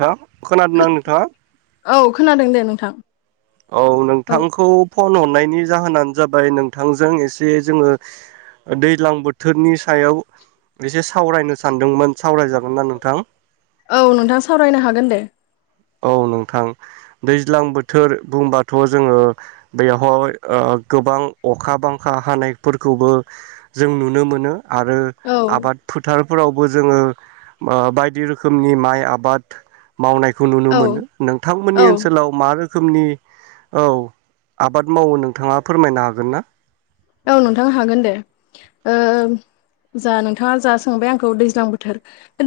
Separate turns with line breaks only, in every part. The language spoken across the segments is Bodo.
दा खोनादों ना नोंथांआ?
औ खोनादों दे नोंथां।
औ नोंथांखौ फन हम- नायनि जाहोनानो जाबाय नोंथांजों एसे जोङो दैज्लां बोथोरनि सायाव एसे सावरायनो सानदोंमोन सावरायजागोनना नोंथां?
औ नोंथां सावरायनो हागोन दे।
औ नोंथां दैज्लां बोथोर बुंबाथ जोङो बेवहय गोबां अखा बांखा हानायफोरखौबो जों नुनो मोनो। आरो
औ
आबाद फोथार फोरावबो जोङो ओ बायदि रोखोमनि माइ आबाद मावनाय खौ नुनो
औ
मोनो नोंथांमोननि
औ
ओनसोलाव मा रो खोमनि औ आबाद मावो नोंथाङा फोरमायनो हागोन ना?
औ नोंथां हागोन दे ओ जा नोंथाङा जा सोंबाय आंखौ दैज्लां बोथोर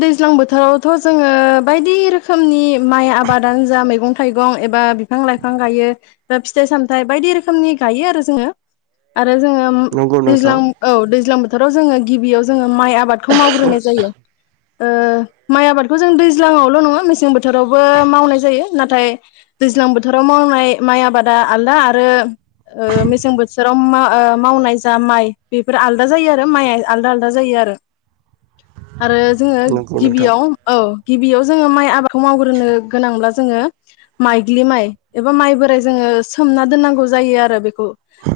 दैज्लां बोथोरावथ जोङो बायदि रोखोमनि माइ आबादानो जा मैगं थाइगं एबा बिफां लाइफां गायो बा फिथाइ सामथायाइ बायदि रोखोमनि गायो आरो जोङो आरो जोङो
नंगौ नोंथां
दैज्लां औ दैज्लां बोथाराव जोङो गिबियाव जोङो। माइ आबादखौ मावग्रोनाय जायो ओ माइ आबादखौ जों दैज्लङावल नङा मेसें बोथोरावबो मावनाय जायो नाथाय दैज्लां बोथोराव मावनाय माइ आबादा आलदा आरो ओ मेसें बोथोराव मा ओ मावनाय जा माइ बेफोर आलदा जायो आरो माइआ आलदा आलदा जायो आरो आरो जोङो
नंगौ नोंथां
गिबियाव औ गिबियाव जोङो माइ आबादखौ मावग्रोनो गोनांब्ला जोङो माइग्लि माइ एबा माइ बोराइ जोङो सोमना दोननांगौ जायो आरो बेखौ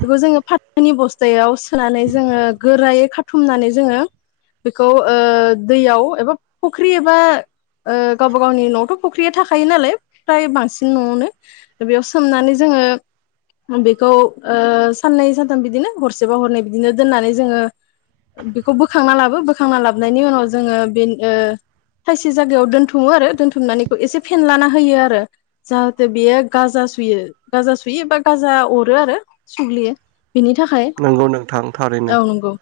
बेखौ जोङो फाथ- ओनि बस्थायाव सो- सोनानै जोङो गोरायै खाब- थुमनानै जोङो बेखौ ओ दैयाव एबा फुख्रि एबा ओ गावबा गावनि नआवथ फख्रिया थाखायो नालाय फ्राय बांसिन नआवनो बेयाव सोमनानै जोङो बेखौ साननै सान- थाम बिदिनो हरसेबा हरनै बिदिनो दोननानै जोङो बेखौ बोखांना लाबो बोखांना लाबनायनि उनाव जोङो ओ बे ओ थायसे जायागायाव दोनथुमो आरो दोनथुमनानैखौ एसे फेनलाना होयो आरो जाहाथे बेयो गाजा सुयो गाजा सुयो बा गाजा अरो आरो सुग्लियो बिनि थाखाय
नंगौ नोंथां थारैनो
औ नंगौ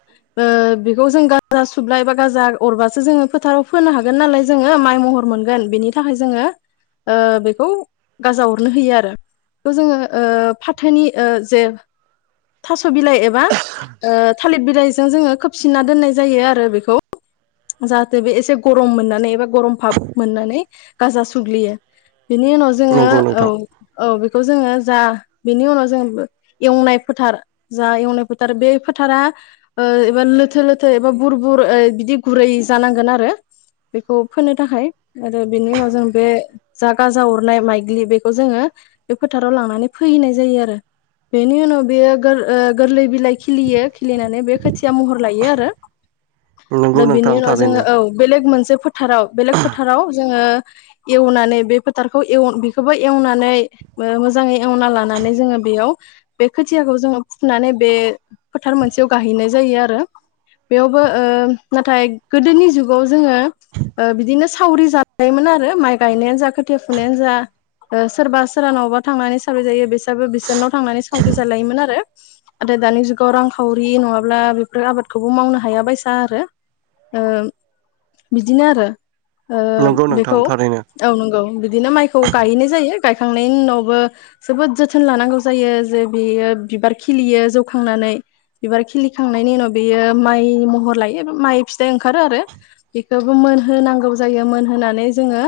बेखौ जों गाजा सुब्ला एबा गाजा अरबासो जोङो फोथाराव फोनो हागोन नालाय जोङो माइ महर मोनगोन बेनि थाखाय जोङो ओ बेखौ गाजा अरनो होयो आरो बेखौ जोङो ओ फाथोनि ओ जे थास' बिलाइ एबा ओ थालिर बिलाइजों जोङो खोबसिनना दोननाय जायो आरो बेखौ जाहाथे बे एसे गरम मोननानै एबा गरम फाब मोननानै गाजा सुग्लियो बेनि उनाव जोङो
नंगौ
औ
नोंथां
औ खौ जोङो जा बेनि उनाव जों एवनाय फोथार जा एवनाय फोथार बे फोथारा एबा लोथो लोथो एबा बुर बुर बिदि गुरै जानांगोन आरो बेखौ फोनो थाखाय आरो बेनि उनाव जों बे जा गाजा अरनाय माइग्लि बेखौ जोङो बे फोथाराव लांनानै फोहैनाय जायो आरो बेनि उनाव बेयो गोर ओ गोरलै बिलाइ खिलियो खिलिनानै बे खोथिया महर लायो आरो
नंगौ
दा बिनि
नोंथां
उनाव
थारैनो
जोङो औ बेलेग मोनसे फोथाराव बेलेग फोथाराव जोङो एवनानै बे फोथारखौ बेखौबो एवनानै ओ मोजाङै एवना लानानै जो बेयाव बे खोथियाखौ जो- जोङो फुनानै बे फोथार मोनसेयाव गाहैनाय जायो आ रों बेयावबो नाथाय गोदोनि जुगाव जोङो ओ बिदिनो सावरि जायोमोन आरो माइ गायनायानो जा खोथिया फुनायानो जा सोरबा सोरबा न'बा थांनानै सावरि जायो बे दाबो बिसोरनाव थांनानै सावरि जालायोमोन आरो आरो नाथाय दानि जुगाव रांखावरि नङाब्ला बेफोर आबादखौबो मावनो हाया बायसा आरो बिदिनो आरो ओ बिदिनो आरो
नंगौ
ओ
नोंथां
बेखौ
थारैनो
औ नंगौ बिदिनो माइखौ गायैनाय जायो गायखांनायनि उनावबो जोबोद जोथोन लानांगौ जायो जे बियो बिबार खिलियो जौखांनानै बिबार खिलिखांनायनि उनाव बेयो माइ महर लायो माइ फिथाइ ओंखारो आरो बेखौबो मोनहोनांगौ जायो मोनहोनानै जोङो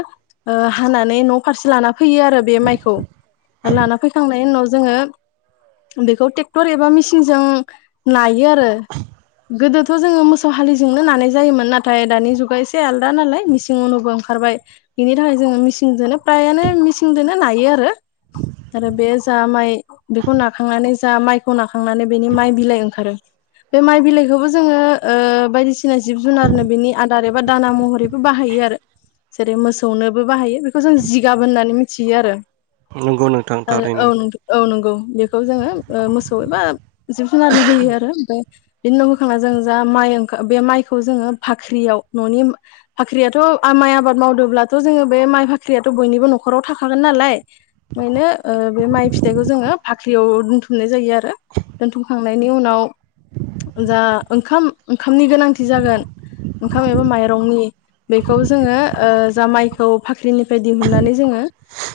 हानानै न' फारसे लाना फैयो आरो बे माइखौ आरो लाना फैखांनायनि उनाव जोङो बेखौ ट्रेक्टर एबा मिसिनजों नायो यो आरो गोदोथ' जोङो मोसौ हालिजोंनो नानाय जायोमोन नाथाय दानि जुगा एसे आलदा नालाय मिसिं उनावबो ओंखारबाय बिनि थाखाय जोङो मिसिनजोंनो फ्रायानो मिसिंजों नायो आरो आरो बे जा माइ बेखौ ना नाखांनानै जा माइखौ नाखांनानै बेनि माइ बिलाइ ओंखारो बे माइ बिलाइखौबो जोङो बायदिसिना जिब जुनारनो बेनि आदार एबा दाना महरैबो बाहायो आरो जेरै मोसौनोबो बाहायो बेखौ जों जिगाब होननानै मिथियो आरो
नंगौ नोंथां
ओ
थारैनो
औ औ नंगौ बे खौ जोङो मोसौ एबा जिब जुनारनो हो आरो फ्राय बिनि उनाव होखांना जों मं माइखौ जोङ फाख्रियावाखथ' माइ आबाद मावदोंब्लाथ जो बे माइ फाख्रिथ' बयनिबो न'खराव थाखागोन नालाय ओायनो बे माइ फिथखौ ज फाख्रियाव दोनथुमनाय जायो आरो दोनथुमखांनायनि उनाव जा ओंखाम ओंखामनि गोनांथि जागोन ओंखाम एबा माइरंनि बेखौ जोङो जा माइखौ फाख्रिनिफ्राय दिहुननानै जोङो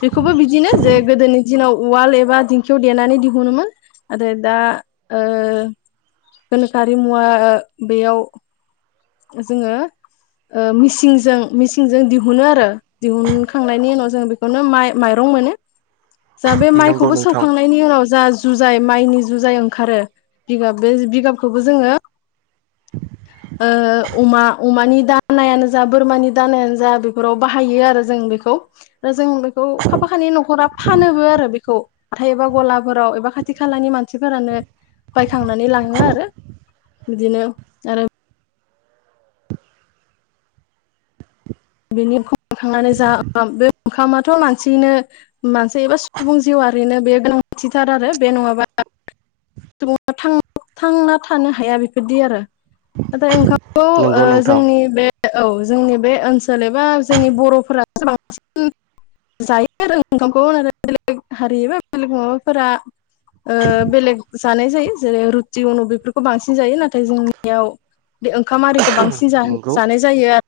बेखौबो बिदिनो जे गोदोनि दिनाव उवाल एबा दि खियाव देनानै दिहुनोमोन आरो दा गोनोखोआिमुवा बेयाव जोङो मिसिनजों मिसिनजों दिहुनो आरो दिहुनखांनायनि उनाव जों बेखौनो माइ माइरं मोनो जा बे
नंगौ
माइखौबो
नोंथां
सौखांनायनि उनाव जा जुजाय माइनि जुजाय ओंखारो बिगाब बे बिगाबखौबो जोङो ओ अमा अमानि दानायानो जा बोरमानि दानायानो जा बेफोराव बाहायो आरो जों बेखौ आरो जों बेखौ खाफााखानि न'खरा फानोबो आरो बेखौ हाथाय एबा गलाफोराव एबा खाथि खालानि मानसिफोरानो बायखांनानै लाङो आरो बिदिनो आरो बेनि ओंखामखांनानै जा बे ओंखामाथ' मानसिनो मानसि एबा सुबुं जिउआरिनो बे गोनां थिथार आरो बे नङाबा सुबुंआ थांना थानो हाया बेफोरदि आरो नाथाय ओंखाम खौ
नंगौ
ओ
नोंथां
जोंनि बे औ जोंनि बे ओनसोल एबा जोंनि बर'फोरा बांसिन जायो आरो ओंखामखौ बेलेग हारि एबा बेलेग माबाफोरा बेलेग जानाय जायो जेरै रुथि अनु बेफोरखौ बांसिन जायो नाथाय जोंनियाव बे ओंखाम आरिखौ बांसिन
नंगौ
जानाय जायो आरो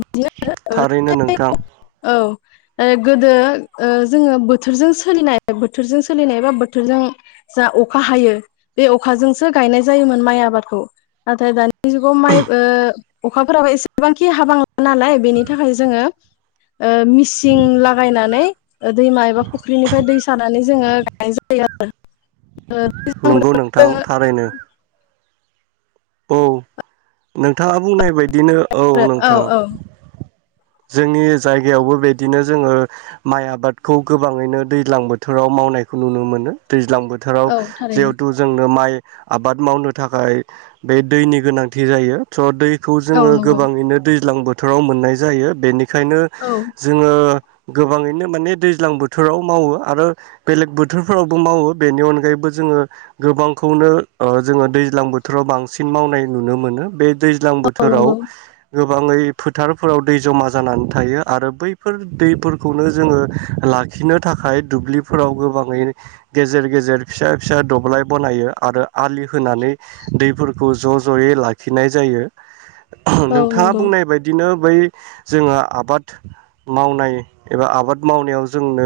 बिदिनो
थारैनो नोंथां।
ओ गोदो ओ जोङो बोथोरजों सोलिनाय बोथोरजों सोलिनाय बा बोथोरजों जा अखा हायो बे अखाजोंसो गायनाय जायोमोन माइ आबादखौ नाथाय दानि जुगाव माइ ओ अखाफोराबो एसेबांखि हाबांला नालाय बेनि थाखाय जोङो ओ मिसिं लागायनानै दैमा एबा फुख्रिनिफ्राय दै सानानै जोङो गायनाय जायो आरो ओ
नंगौ नोंथां थारैनो। औ नोंथाङा बुंनाय बाय दिनो औ
औ
नोंथां।
औ
जोंनि जायगायावबो बेदिनो जोङो माइ आबादखौ गोबाङैनो दैज्लां बोथोराव मावनायखौ नुनो मोनो दै ज्लां बोथोराव
औ थारैनो
जिहेथु जोंनो माइ आबाद मावनो थाखाय बे दैनि गोनां थि जायो स' दै खौ
औ
जोङो
नंगौ
गोबाङैनो दैज्लां बो बोथोराव मोननाय जायो बेनि बेखायनो
औ
जोङो गोबाङैनो माने दैज्लां बोथोराव मावो आरो बेलेग बोथोरफोरावबो मावो बेनि अनगायैबो जोङो गोबांखौनो ओ जोङो दैज्लां बोथोराव बांसिन मावनाय नुनो मोनो बे दैज्लां
औ
बोथोराव
नंगौ
गोबाङै फोथारफोराव दै जमा जानानै थायो आरो बैफोर दैफोरखौनो जोङो लाखिनो थाखाय दुब्लिफोराव गोबाङै गेजेर गेजेर फिसा फिसा दब्लाय बनायो आरो आलि होनानै दैफोरखौ ज' ज'यै लाखिनाय जायो।
औ
नोंथाङा
नंगौ
बुंनाय बायदिनो बै जोंहा आबाद मावनाय एबा आबाद मावनायाव जोंनो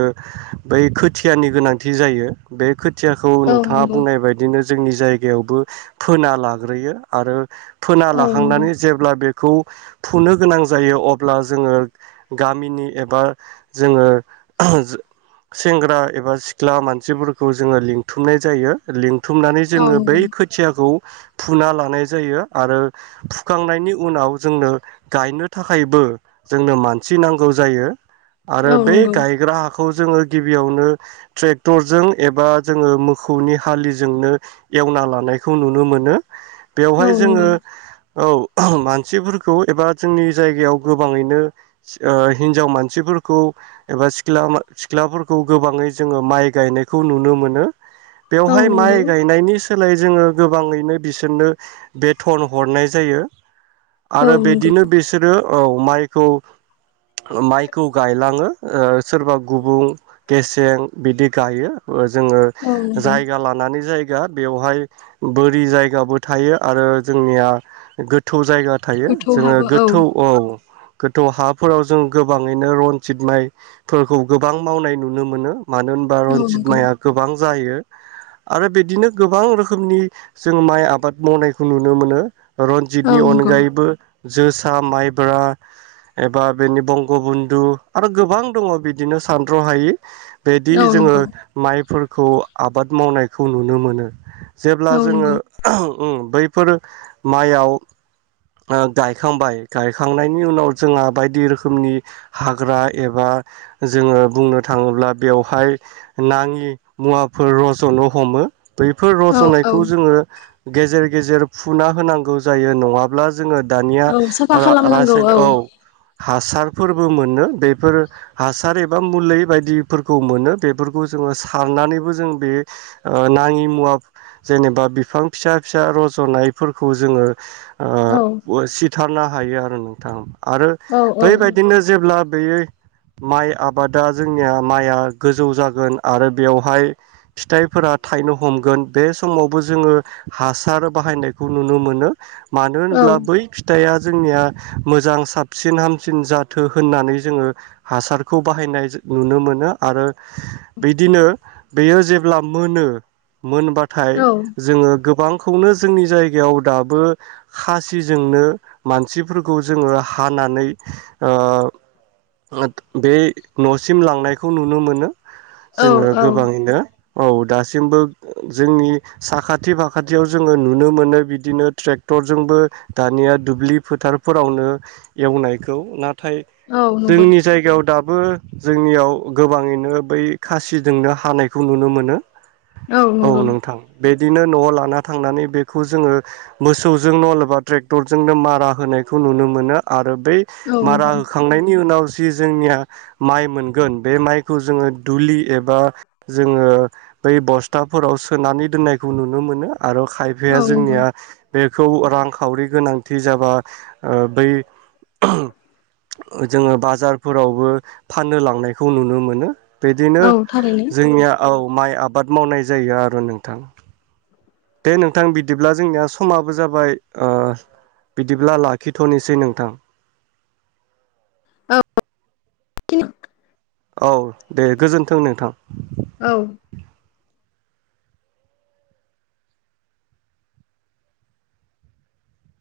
बै खोथियानि गोनांथि जायो बे खोथियाखौ
औ
नोंथाङा
नंगौ
बुंनाय बायदिनो जोंनि जायगायावबो फोना लाग्रोयो। आरो फोना
औ नंगौ
लाखांनानै जेब्ला बे खौ फुनो गोनां जायो अब्ला जोङो गामिनि एबा जोङो सेंग्रा एबा सिख्ला मानसिफोरखौ जोङो लिंथुमनाय जायो लिं थुमनानै
औ
जोङो बै
नंगौ
खोथियाखौ फुना लानाय जायो आरो फुखांनायनि उनाव जोंनो गायनो थाखायबो जोंनो मानसि नांगौ जायो। आरो
औ
बे
नंगौ
गायग्रा हा खौ जोङो गिबियावनो ट्रेक्टरजों एबा जोङो मोखौनि हालिजोंनो एवना लानायखौ नुनो मोनो।
औ नंगौ
बेवहाय
औ
जोङो
नंगौ
औ मानसिफोरखौ एबा जोंनि जायगायाव गोबाङैनो ओ हिनजाव मानसिफोरखौ एबा सिख्ला सिख्लाफोरखौ गोबाङै जोङो माइ गायनायखौ नुनो मोनो। बेवहाय माइ गायनायनि सोलाय जोङो गोबाङैनो बिसोरनो बेटन हरनाय जायो।
औ
आरो
नंगौ
बेदिनो बिसोरो औ माइखौ माइखौ गायलाङो सोरबा गुबुं गेसें बिदि गायो ओ जोङो
औ नंगौ
जायगा लानानै जाय गा बेवहाय बोरि जायगाबो थायो आरो जोंनिया गोथौ जायगा थायो
गोथौ
जोङो
हाबो
गोथौ औ गोथौ हाफोराव जों गोबाङैनो रनजित माइफोरखौ गोबां मावनाय नुनो मोनो मानो होनबा
औ
रनजित
नंगौ
माइआ गोबां जायो आरो बिदिनो गोबां रोखोमनि जों माइ आबाद मावनायखौ नुनो मोनो
औ
रन्जितनि
नंगौ
अनगायैबो जोसा माइब्रा एबा बेनि बंगबन्धु आरो गोबां दङ बिदिनो सानथ्रहायि बिदि
औ
जोङो
नंगौ
माइफोर खौ आबाद मावनायखौ नुनो मोनो जेब्ला
औ
जोङो
नंगौ
बैफोर माइयाव गायखांबाय गायखांनायनि उनाव जोंहा बायदि रोखोमनि हाग्रा एबा जोङो बुंनो थाङोब्ला बेवहाय नाङि मुवाफोर रजनो हमो बैफोर
औ औ
रजनायखौ जोङो गेजेर गेजेर फुना होनांगौ जायो नङाब्ला जोङो दानिया
औ साफा खालामनांगौ
रायन [unintelligible] औ हासार फोरबो मोनो बेफोर हासार एबा मुलि बायदिफोरखौ मोनो बेफोरखौ जोङो सारनानैबो जों बे नाङि मुवा जेनेबा बिफां फिसा फिसा रजनायफोरखौ जोङो
औ
आत [unintelligible] थारनो हायो आरो नोंथां आरो
औ औ
बेबायदिनो जेब्ला बे माइ आबादा जोंनिया माइआ गोजौ जागोन आरो बेवहाय फिथाइफोरा थाइनो हमगोन बे समावबो जोङो हासार बाहायनायखौ नुनो मोनो मानो
औ
होनब्ला बै फिथाइया जोंनिया मोजां साबसिन हामसिन जाथो होननानै जोङो हासारखौ बाहायनाय नुनो मोनो आरो बिदिनो बेयो जेब्ला मोनो मोनबाथाय जोङो गोबांखौनो जोंनि जायगायाव दाबो खासिजोंनो मानसिफोरखौ जोङो हानानै ओ बे नसिम लांनायखौ नुनो मोनो
औ
जोङो गोबाङैनो औ दासिमबो जोंनि साखाथि फाखा थियाव जोङो नुनो मोनो बिदिनो ट्रेक्टरजोंबो दानिया दुब्लि फोथारफोरावनो एवनायखौ ना नाथाय
औ नंगौ
जोंनि जायगायाव दाब बो जोंनियाव गोबाङैनो बै खासिजोंनो हानायखौ नुनो मोनो। औ नोंथां बे बिदिनो नआव ला ना थांनानै बेखौ जोङो मोसौजोंनो अबा ट्रेक्टरजोंनो मारा होनायखौ नुनो मोनो आरो बै
औ
मारा
नंगौ
होखांनायनि उनाव जि जोंनिया माइ मोनगोन बे माइखौ जोङो दुलि एबा जोङो बै बस्थाफोराव सोनानै दोननायखौ नुनो मोनो। आरो
औ
खायफाया
नंगौ
जोंनिया बेखौ रांखावरि गोनांथि जाबा ओ बै [inaudible] जोङो बाजारफोरावबो फाननो लांनायखौ नुनो मोनो। बिदिनो
औ थारैनो
जोंनियाव माइ आबाद मावनाय जायो आरो नोंथां। दे नोंथां बिदिब्ला जोंनिया समाबो जाबाय ओ बिदिब्ला लाखिथनोसै नोंथां।
औ [unintelligible]
औ दे गोजोन्थों नोंथां।
औ